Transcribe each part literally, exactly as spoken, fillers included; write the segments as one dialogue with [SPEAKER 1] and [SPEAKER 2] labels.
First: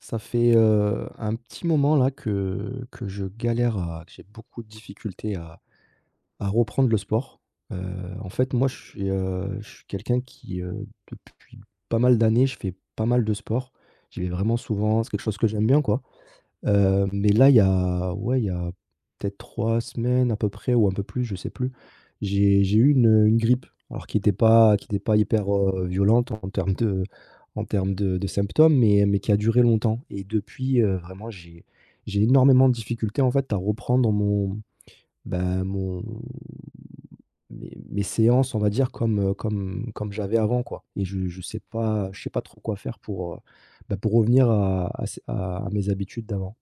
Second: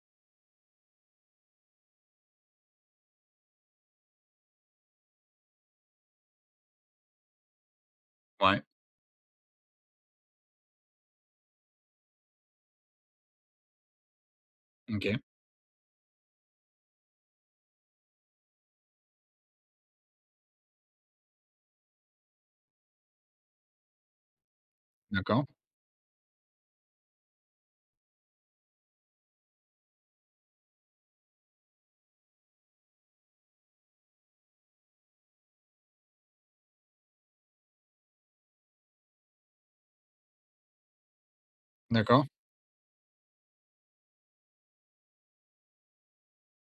[SPEAKER 1] Ça fait, heu, un petit moment là que que je galère à que j'ai beaucoup de difficultés à à reprendre le sport. Heu, en fait,
[SPEAKER 2] Ouais,
[SPEAKER 1] moi, je suis, heu, je suis quelqu'un qui, heu, depuis pas mal d'années, je fais pas mal de sport. J'y vais vraiment souvent,
[SPEAKER 2] OK,
[SPEAKER 1] c'est quelque chose que j'aime bien, quoi. Heu, mais là, il y a ouais, il y a peut-être trois semaines à peu près ou un peu plus, je sais plus, j'ai j'ai eu une, une grippe alors qui n'était pas qui était pas
[SPEAKER 2] d'accord,
[SPEAKER 1] hyper, heu, violente en termes de en termes de de symptômes mais mais qui a duré longtemps et depuis, heu, vraiment j'ai j'ai énormément de difficultés en fait à reprendre mon ben mon mes mes séances on va dire comme, heu, comme comme j'avais avant quoi et je je sais pas je
[SPEAKER 2] d'accord.
[SPEAKER 1] sais pas trop quoi faire pour, heu, bah, pour revenir à à ces à à mes habitudes d'avant.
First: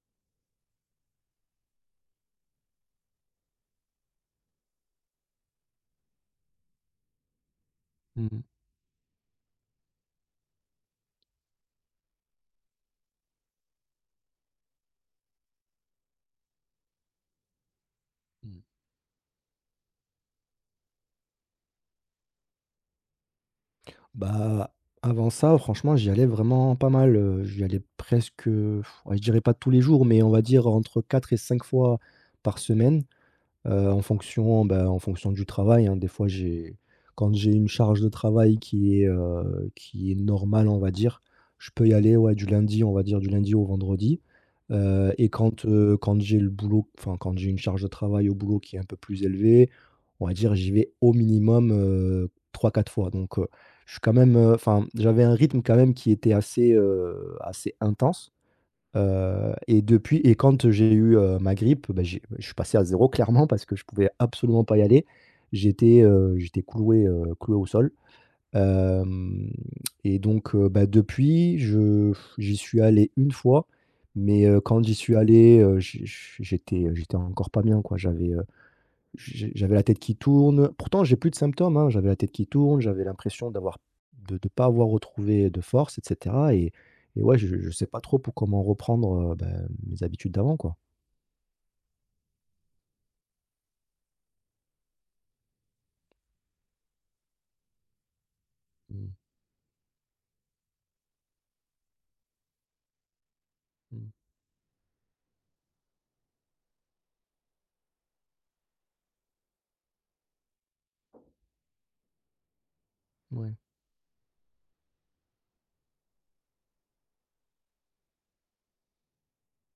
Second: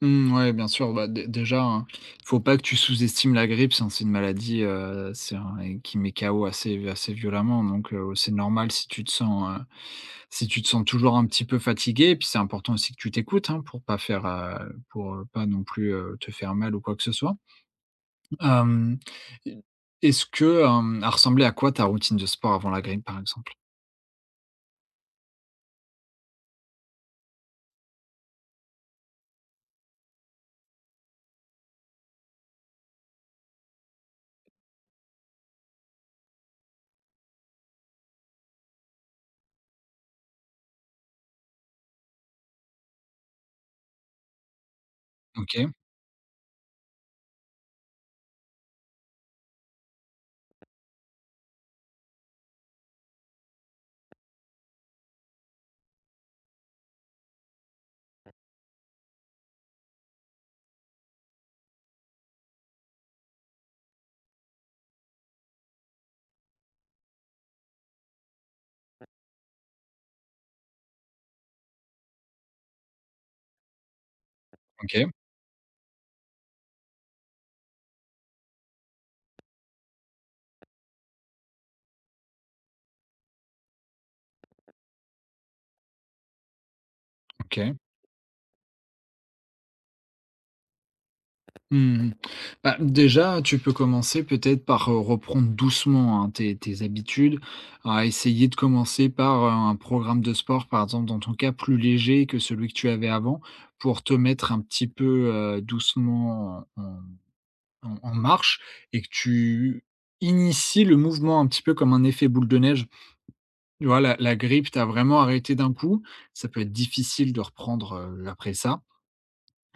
[SPEAKER 2] Mmh, ouais, bien sûr, bah, dé déjà, hein, faut pas que tu sous-estimes la grippe, c'est c'est une maladie, heu, c'est un et qui met K O assez assez violemment donc heu, c'est
[SPEAKER 1] Mmh.
[SPEAKER 2] normal si tu te sens, heu, si tu te sens toujours un petit peu fatigué et puis c'est important aussi que tu t'écoutes, hein, pour pas faire, heu, pour, heu, pas non plus, heu, te faire mal ou quoi que ce soit. Hem, e est-ce que, hem, elle ressemblait à quoi ta routine de sport avant la grippe, par exemple?
[SPEAKER 1] Bah, avant ça, franchement, j'y allais vraiment pas mal, heu, J'y allais presque, pff, ouais, je dirais pas tous les jours, mais on va dire entre quatre et cinq fois par semaine. Heu, en fonction, bah, en fonction du travail, hein. Des fois, j'ai quand j'ai une charge de travail qui est, heu, qui est normale, on va dire, je peux y aller, ouais, du lundi, on va dire du lundi au vendredi. Heu et quand,
[SPEAKER 2] OK,
[SPEAKER 1] heu, quand j'ai le boulot enfin, quand j'ai une charge de travail au boulot qui est un peu plus élevée, on va dire, j'y vais au minimum, heu, trois quatre fois. Donc, heu, je suis quand même, heu, enfin, j'avais un rythme quand même qui était assez, heu, assez intense. Heu et depuis et quand j'ai eu, heu, ma grippe, bah, j'ai je suis passé à zéro clairement parce que je pouvais absolument pas y aller. J'étais, heu, j'étais cloué, heu, cloué au sol. Hem et donc heu, bah, depuis je j'y suis allé une fois, mais heu, quand j'y
[SPEAKER 2] OK,
[SPEAKER 1] suis allé, heu, j j j'étais, j'étais encore pas bien quoi. J'avais, heu j'ai- J'avais la tête qui tourne. Pourtant, j'ai plus de symptômes, hein. J'avais la tête qui tourne, j'avais l'impression d'avoir de ne pas avoir retrouvé de force, et cetera et et ouais, je je
[SPEAKER 2] OK.
[SPEAKER 1] sais pas trop pour comment reprendre, heu, ben, mes habitudes d'avant, quoi.
[SPEAKER 2] Mmh, mmh. Bah, déjà, tu peux commencer peut-être par, heu, reprendre doucement, hein, tes tes habitudes, à essayer de commencer
[SPEAKER 1] Mmh,
[SPEAKER 2] par, heu, un programme de sport, par exemple, dans ton cas, plus léger que celui que tu avais avant, pour te
[SPEAKER 1] mmh,
[SPEAKER 2] mettre un petit peu, heu, doucement en en en marche et que tu inities le mouvement un petit peu comme un effet boule de neige.
[SPEAKER 1] ouais,
[SPEAKER 2] Tu vois, la la grippe t'a vraiment arrêté d'un coup, ça peut être difficile de reprendre, heu, après ça.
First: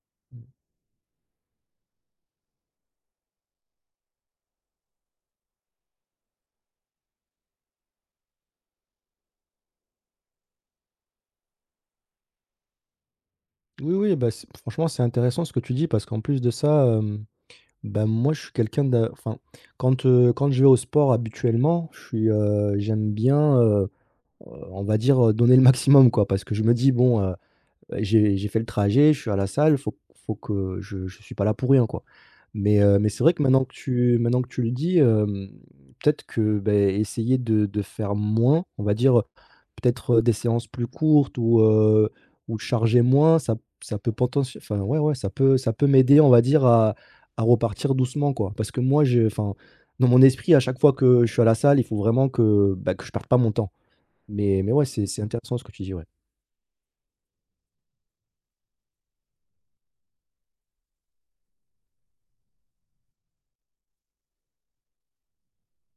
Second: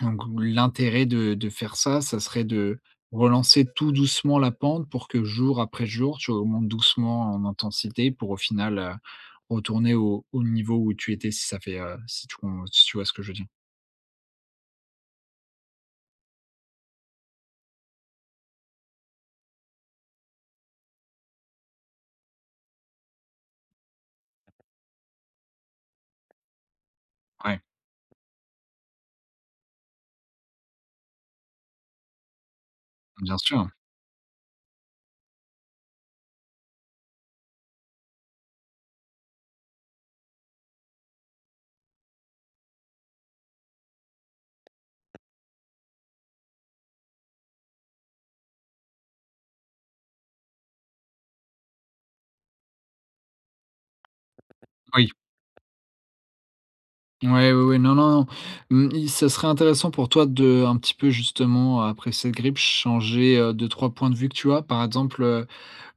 [SPEAKER 2] Donc
[SPEAKER 1] mmh.
[SPEAKER 2] l'intérêt de de faire ça, ça serait de relancer tout doucement la pente pour que jour après jour, tu augmentes doucement en intensité pour au final, heu, retourner au au niveau où tu étais si ça fait, heu, si tu com si tu vois ce que je veux dire?
[SPEAKER 1] Oui, oui, bah, c'est franchement, c'est intéressant ce que tu dis parce qu'en plus de ça, hem, bah, moi, je suis quelqu'un de enfin, quand, heu, quand je vais au sport habituellement, je suis, heu, j'aime bien, heu heu, on va dire, heu, donner le maximum, quoi. Parce que je me dis : « «Bon, heu,
[SPEAKER 2] Ouais,
[SPEAKER 1] Heu, j'ai j'ai fait le trajet, je suis à la salle, faut faut que je je suis pas là pour rien, quoi. » Mais heu, mais c'est vrai
[SPEAKER 2] bien
[SPEAKER 1] que maintenant
[SPEAKER 2] sûr.
[SPEAKER 1] que tu maintenant que tu le dis, hem, peut-être que, beh, essayer de de faire moins, on va dire, peut-être, heu, des séances plus courtes ou heu, ou charger moins, ça p ça peut potentiel enfin, ouais, ouais, ça peut ça peut m'aider, on va dire, à à repartir doucement, quoi. Parce que moi, je enfin, dans mon esprit, à chaque fois que je suis à la salle, il faut vraiment que, bah, que je perde pas mon temps. Mais mais ouais, c'est
[SPEAKER 2] Oui.
[SPEAKER 1] c'est intéressant ce que tu dis, ouais.
[SPEAKER 2] Ouais, ouais, oui, non, non, non. Mmh, i ça serait intéressant pour toi de un petit peu justement après cette grippe changer, heu, deux trois points de vue que tu as. Par exemple, euh,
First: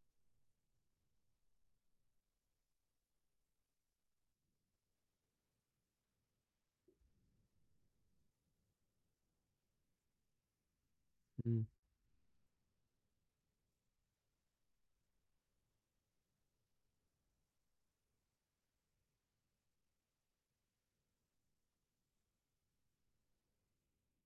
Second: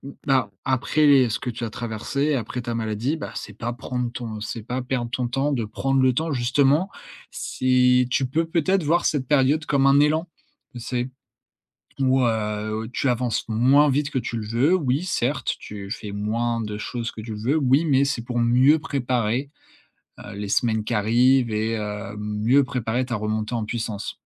[SPEAKER 2] mmh, bah, après les ce que tu as traversé, après ta maladie, bah, c'est pas prendre ton c'est pas perdre ton temps, de prendre le temps justement. Si tu peux peut-être voir cette période comme un élan, tu sais?
[SPEAKER 1] Mmh.
[SPEAKER 2] Où, heu, tu avances moins vite que tu le veux. Oui, certes, tu fais moins de choses que tu le veux. Oui, mais c'est pour mieux préparer, heu, les semaines qui arrivent et heu, mieux préparer ta remontée en puissance.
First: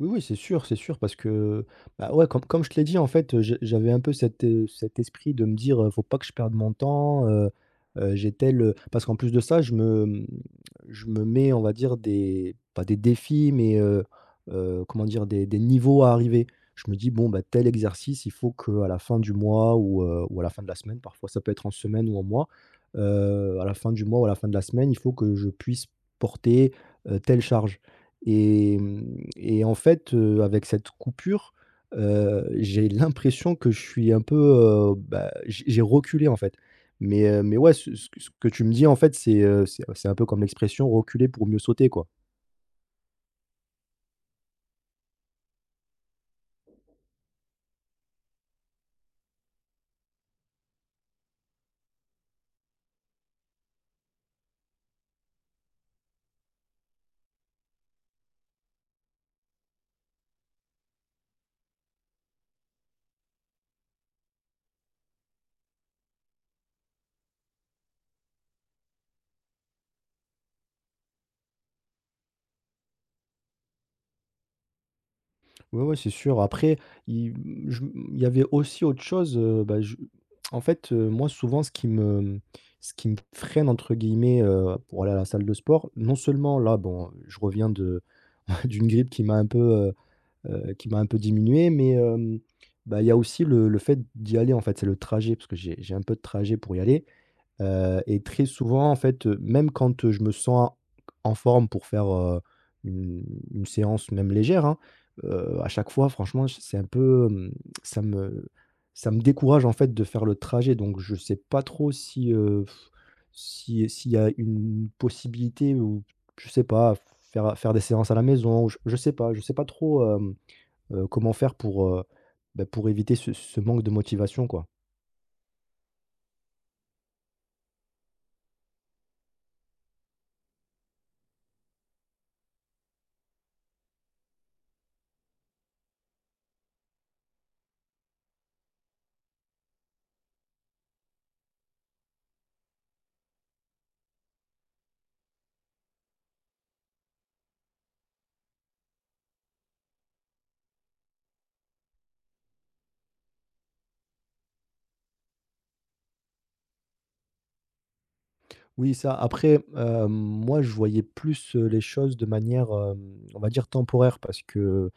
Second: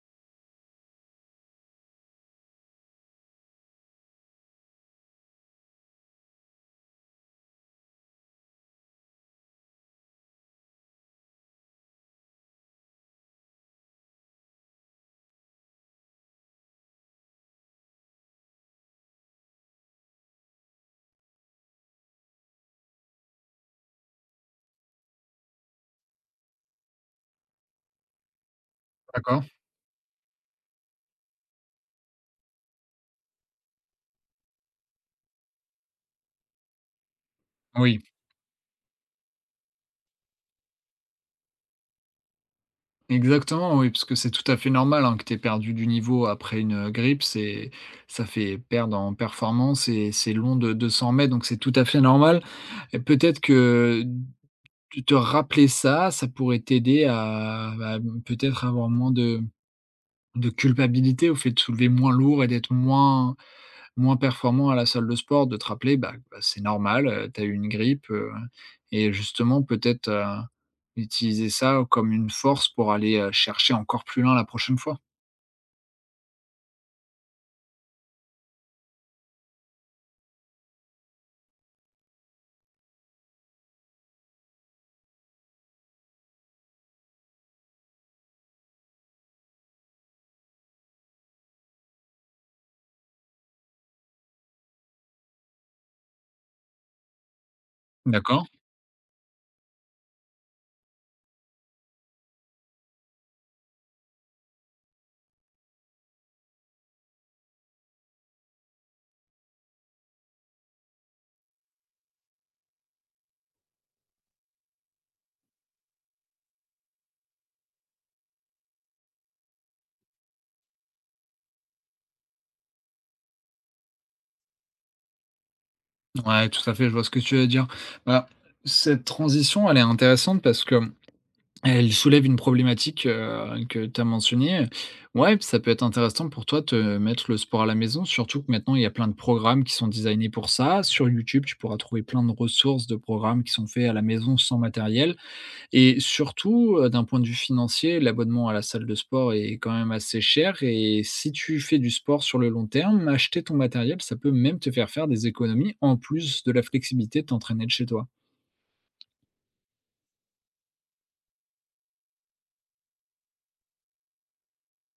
[SPEAKER 1] Oui, oui, c'est sûr, c'est sûr, parce que, bah, ouais, comme comme je te l'ai dit, en fait, heu, je j'avais un peu cet, heu, cet esprit de me dire, heu: Faut pas que je perde mon temps, heu heu, j'ai tel, heu» parce qu'en plus de ça, je me, mmh, je me mets, on va dire, des pas des défis, mais heu heu, comment dire? Des des niveaux à arriver. Je me dis : « Bon, bah, tel exercice, il faut qu'à la fin du mois ou heu, ou à la fin de la semaine », parfois ça peut être en semaine ou en mois, heu, à la fin du mois ou à la fin de la semaine, il faut que je puisse porter, heu, telle charge ». Et mmh
[SPEAKER 2] D'accord?
[SPEAKER 1] et en fait, heu, avec cette coupure, heu, j'ai l'impression que je suis un peu, heu, bah, j'ai j'ai reculé, en fait. Mais, heu, mais ouais, ce
[SPEAKER 2] Oui.
[SPEAKER 1] ce que ce que tu me dis, en fait, c'est, heu, c'est c'est un peu comme l'expression « reculer pour mieux sauter », quoi.
[SPEAKER 2] Exactement, oui, parce que c'est tout à fait normal, hein, que tu aies perdu du niveau après une, euh, grippe. C'est ça fait perdre en performance et c'est long de de s'en remettre, donc c'est tout à fait normal et peut-être que de te rappeler ça, ça pourrait t'aider à, bah, mmh, peut-être avoir moins de de culpabilité au fait de soulever moins lourd et d'être moins moins performant à la salle de sport, de te rappeler, bah, bah, c'est normal, heu, tu as eu une grippe, heu et justement peut-être, heu, utiliser ça comme une force pour aller, heu, chercher encore plus loin la prochaine fois.
[SPEAKER 1] Ouais, ouais, c'est sûr. Après, il mmh, je m il y avait aussi autre chose, heu, bah, je en fait, heu, moi, souvent, ce qui me, mmh, ce qui me « freine » entre guillemets, heu, pour aller à la salle de sport, non seulement là, bon, je reviens de d'une grippe qui m'a un peu, heu heu, qui m'a un peu diminué, mais hem, bah, il y a aussi le le fait d'y aller, en fait, c'est le trajet parce que j'ai j'ai un peu de trajet pour y aller, heu et
[SPEAKER 2] D'accord.
[SPEAKER 1] très souvent, en fait, heu, même quand, heu, je me sens en forme pour faire, heu, une une séance même légère, hein, heu, à chaque fois, franchement, c'est un peu, hem, ça me ça me décourage, en fait, de faire le trajet donc je sais pas trop si, heu, si s'il y a une possibilité ou je sais pas, faire faire des séances à la maison, ou je je sais pas je sais pas trop. Heu, comment faire pour, heu, bah, pour éviter ce ce manque de motivation, quoi?
[SPEAKER 2] Ouais, tout à fait, je vois ce que tu veux dire. Bah, cette transition, elle est intéressante parce que Elle soulève une problématique, heu, que tu as mentionnée. Ouais, ça peut être intéressant pour toi de te mettre le sport à la maison, surtout que maintenant il y a plein de programmes qui sont designés pour ça. Sur YouTube, tu pourras trouver plein de ressources de programmes qui sont faits à la maison sans matériel et surtout, heu, d'un point de vue financier, l'abonnement à la salle de sport est quand même assez cher et si tu fais du sport sur le long terme, acheter ton matériel, ça peut même te faire faire des économies en plus de la flexibilité de t'entraîner de chez toi.
[SPEAKER 1] Oui, ça, après, hem, moi, je voyais plus, heu, les choses de manière, hem, on va dire temporaire parce que,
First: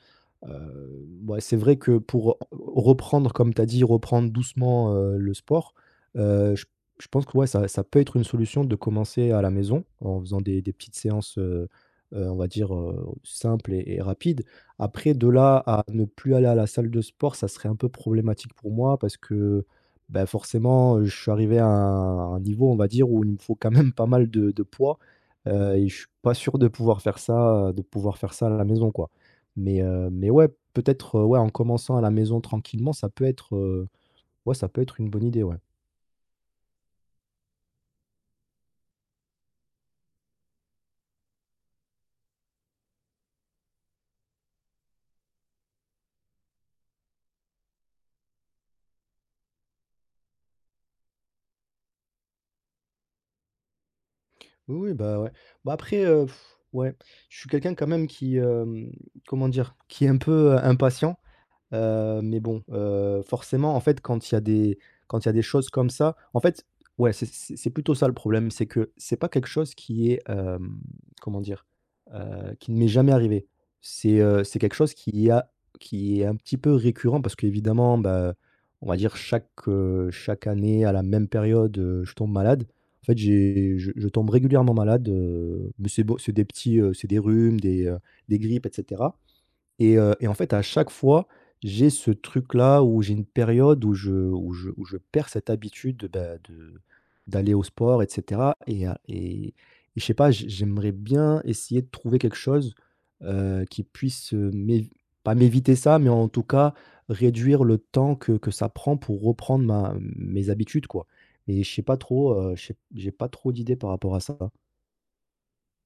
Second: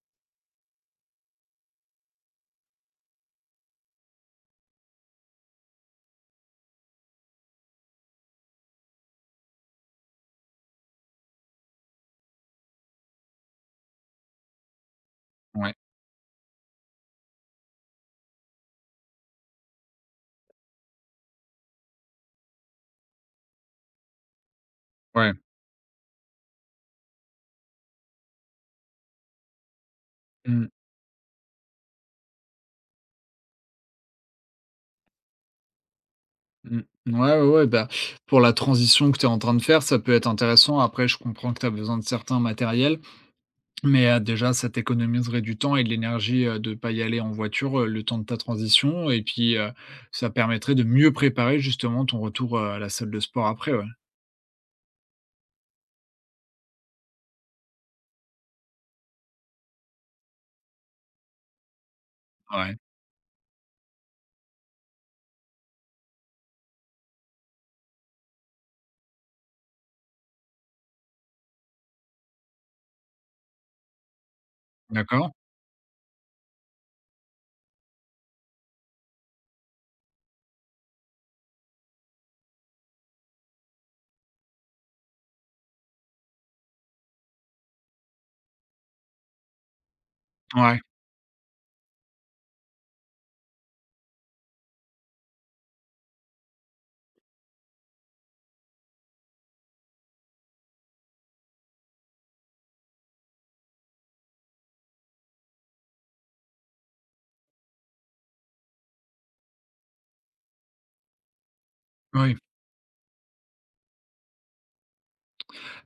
[SPEAKER 1] Heu, ouais, c'est vrai que pour reprendre, comme tu as dit, reprendre doucement, heu, le sport, heu, je je pense que ouais, ça ça peut être une solution de commencer à la maison en faisant des des petites séances, heu heu, on va dire, heu, simples et et rapides. Après de là
[SPEAKER 2] Ouais,
[SPEAKER 1] à ne plus aller à la salle de sport, ça serait un peu problématique pour moi parce que, bah, forcément, je suis arrivé à un un niveau, on va dire, où il me faut quand même pas mal de de poids,
[SPEAKER 2] ouais.
[SPEAKER 1] heu et je suis pas sûr de pouvoir faire ça, de pouvoir faire ça à la maison, quoi. Mais, heu, mais ouais,
[SPEAKER 2] Mmh.
[SPEAKER 1] peut-être, heu, ouais, en commençant à la maison tranquillement, ça peut être, heu, ouais, ça peut être une bonne idée, ouais.
[SPEAKER 2] Mmh. Ouais, ouais, ouais, bah, pour la transition que tu es en train de faire, ça peut être intéressant. Après, je comprends que tu as besoin de certains matériels, mais heu, déjà, ça t'économiserait du temps et de l'énergie, heu, de pas y aller en voiture, heu, le temps de ta transition et puis, heu, ça permettrait de mieux préparer justement ton retour, heu, à la salle de sport après, ouais.
[SPEAKER 1] Oui, oui, bah, ouais. Bah, après, heu, ouais, je suis quelqu'un quand même qui, hem, comment dire? Qui est un peu, heu, impatient. Heu, mais bon,
[SPEAKER 2] Ouais.
[SPEAKER 1] heu, forcément, en fait, quand il y a des quand il y a des choses comme ça, en fait, ouais, c'est c'est c'est plutôt ça le problème, c'est que c'est pas quelque chose qui est, hem, comment dire? Heu, qui ne m'est jamais arrivé. C'est, heu, c'est quelque chose qui
[SPEAKER 2] D'accord.
[SPEAKER 1] a qui est un petit peu récurrent parce qu'évidemment, bah, on va dire chaque, heu, chaque année à la même période, heu, je tombe malade. En fait, j'ai je je tombe régulièrement malade, heu, mais c'est bon, c'est des petits, heu, c'est des rhumes, des, heu, des grippes et cetera. Et heu et en fait, à
[SPEAKER 2] Ouais.
[SPEAKER 1] chaque fois, j'ai ce truc-là où j'ai une période où je où je où je perds cette habitude de, bah, de d'aller au sport et cetera et à et et je sais pas, j'ai j'aimerais bien essayer de trouver quelque chose, heu, qui puisse, heu, m'év pas m'éviter ça, mais en tout cas, réduire le temps que que ça prend pour reprendre ma mes habitudes, quoi et je sais pas trop,
[SPEAKER 2] Oui.
[SPEAKER 1] heu, je sais j'ai pas trop d'idées par rapport à ça.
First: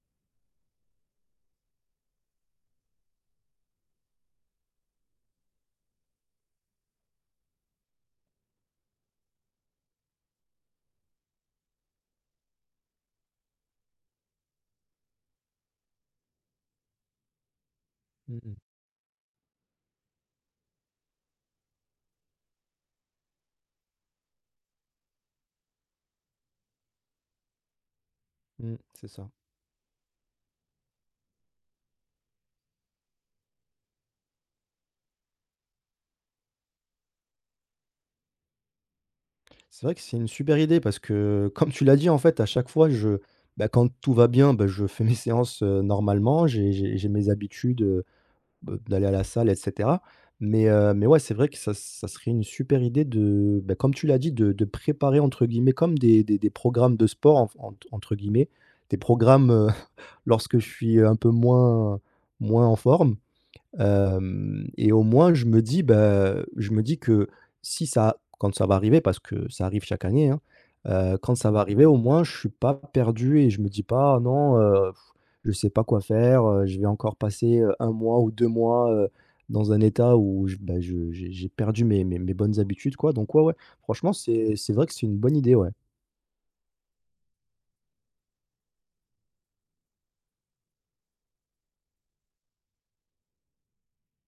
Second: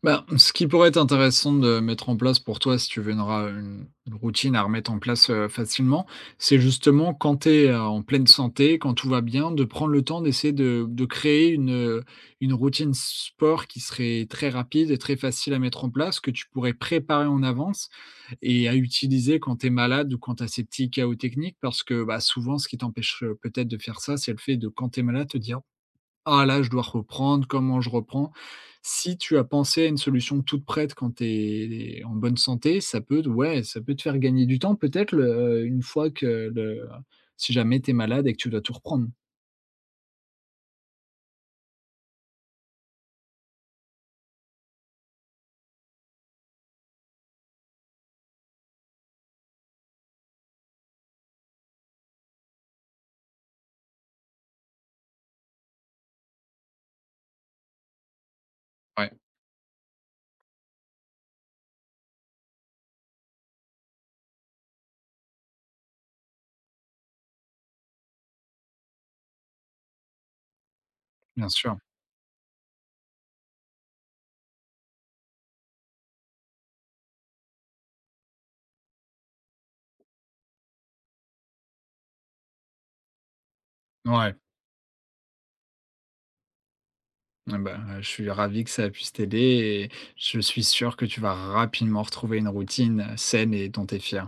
[SPEAKER 2] Bah, ce qui pourrait être intéressant de mettre en place pour toi, si tu veux une, ra- une- une routine à remettre en place euh, facilement, c'est justement quand tu es euh, en pleine santé, quand tout va bien, de prendre le temps d'essayer de, de créer une, euh, une routine sport qui serait très rapide et très facile à mettre en place, que tu pourrais préparer en avance
[SPEAKER 1] Mmh mh.
[SPEAKER 2] et à utiliser quand tu es malade ou quand tu as ces petits chaos techniques, parce que bah, souvent, ce qui t'empêche euh, peut-être de faire ça, c'est le fait de quand tu es malade, te dire ah là, je dois reprendre, comment je reprends?
[SPEAKER 1] Mmh, c'est
[SPEAKER 2] Si
[SPEAKER 1] ça.
[SPEAKER 2] tu as pensé à une solution toute prête quand tu es en bonne santé, ça peut te ouais, ça peut te faire gagner du temps peut-être le, heu, une fois que le si jamais tu es malade et que tu dois tout reprendre.
[SPEAKER 1] C'est vrai que c'est une super idée parce que, comme tu l'as dit, en fait, à chaque fois, je, bah, quand tout va bien, bah, je fais mes séances euh, normalement, j'ai j'ai- j'ai mes habitudes euh, bah, d'aller à la salle, et cetera. Mais, euh, mais ouais, c'est vrai que ça, ça serait une super idée de, bah, comme tu l'as dit, de, de préparer, entre guillemets, comme des, des- des programmes de sport, en- en- entre guillemets, des
[SPEAKER 2] Ouais,
[SPEAKER 1] programmes euh, lorsque je suis un peu moins, moins en forme. Hem et au moins je me dis, bah, je me dis que si ça quand ça va arriver, parce que ça arrive chaque année, hein, heu, quand
[SPEAKER 2] bien
[SPEAKER 1] ça va
[SPEAKER 2] sûr.
[SPEAKER 1] arriver, au moins je suis pas perdu et je me dis pas : « Ah non, heu, je sais pas quoi faire, heu, je vais encore passer, heu, un mois ou deux mois, heu, dans un état où je, bah, je j'ai j'ai perdu mes mes mes bonnes habitudes quoi », donc ouais, ouais, franchement
[SPEAKER 2] Ouais.
[SPEAKER 1] c'est c'est vrai que c'est une bonne idée, ouais.
[SPEAKER 2] Ah bah, heu, je suis ravi que ça a puisse t'aider et je suis sûr que tu vas rapidement retrouver une routine, heu, saine et dont tu es fier.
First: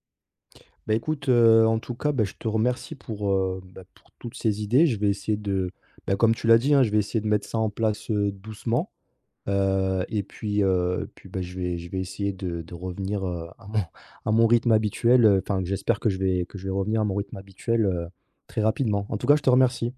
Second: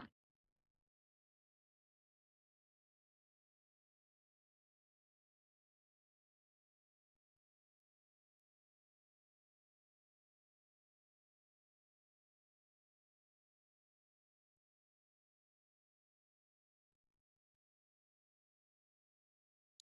[SPEAKER 1] Bah, écoute, heu, en tout cas, bah, je te remercie pour, heu, bah, pour toutes ces idées. Je vais essayer de bah, comme tu l'as dit, hein, je vais essayer de mettre ça en place, heu, doucement, heu et puis, heu, puis, bah, je vais je vais essayer de de revenir, heu, à mon à mon rythme habituel, enfin, j'espère que je vais que je vais revenir à mon rythme habituel, heu, très rapidement. En tout cas, je te remercie.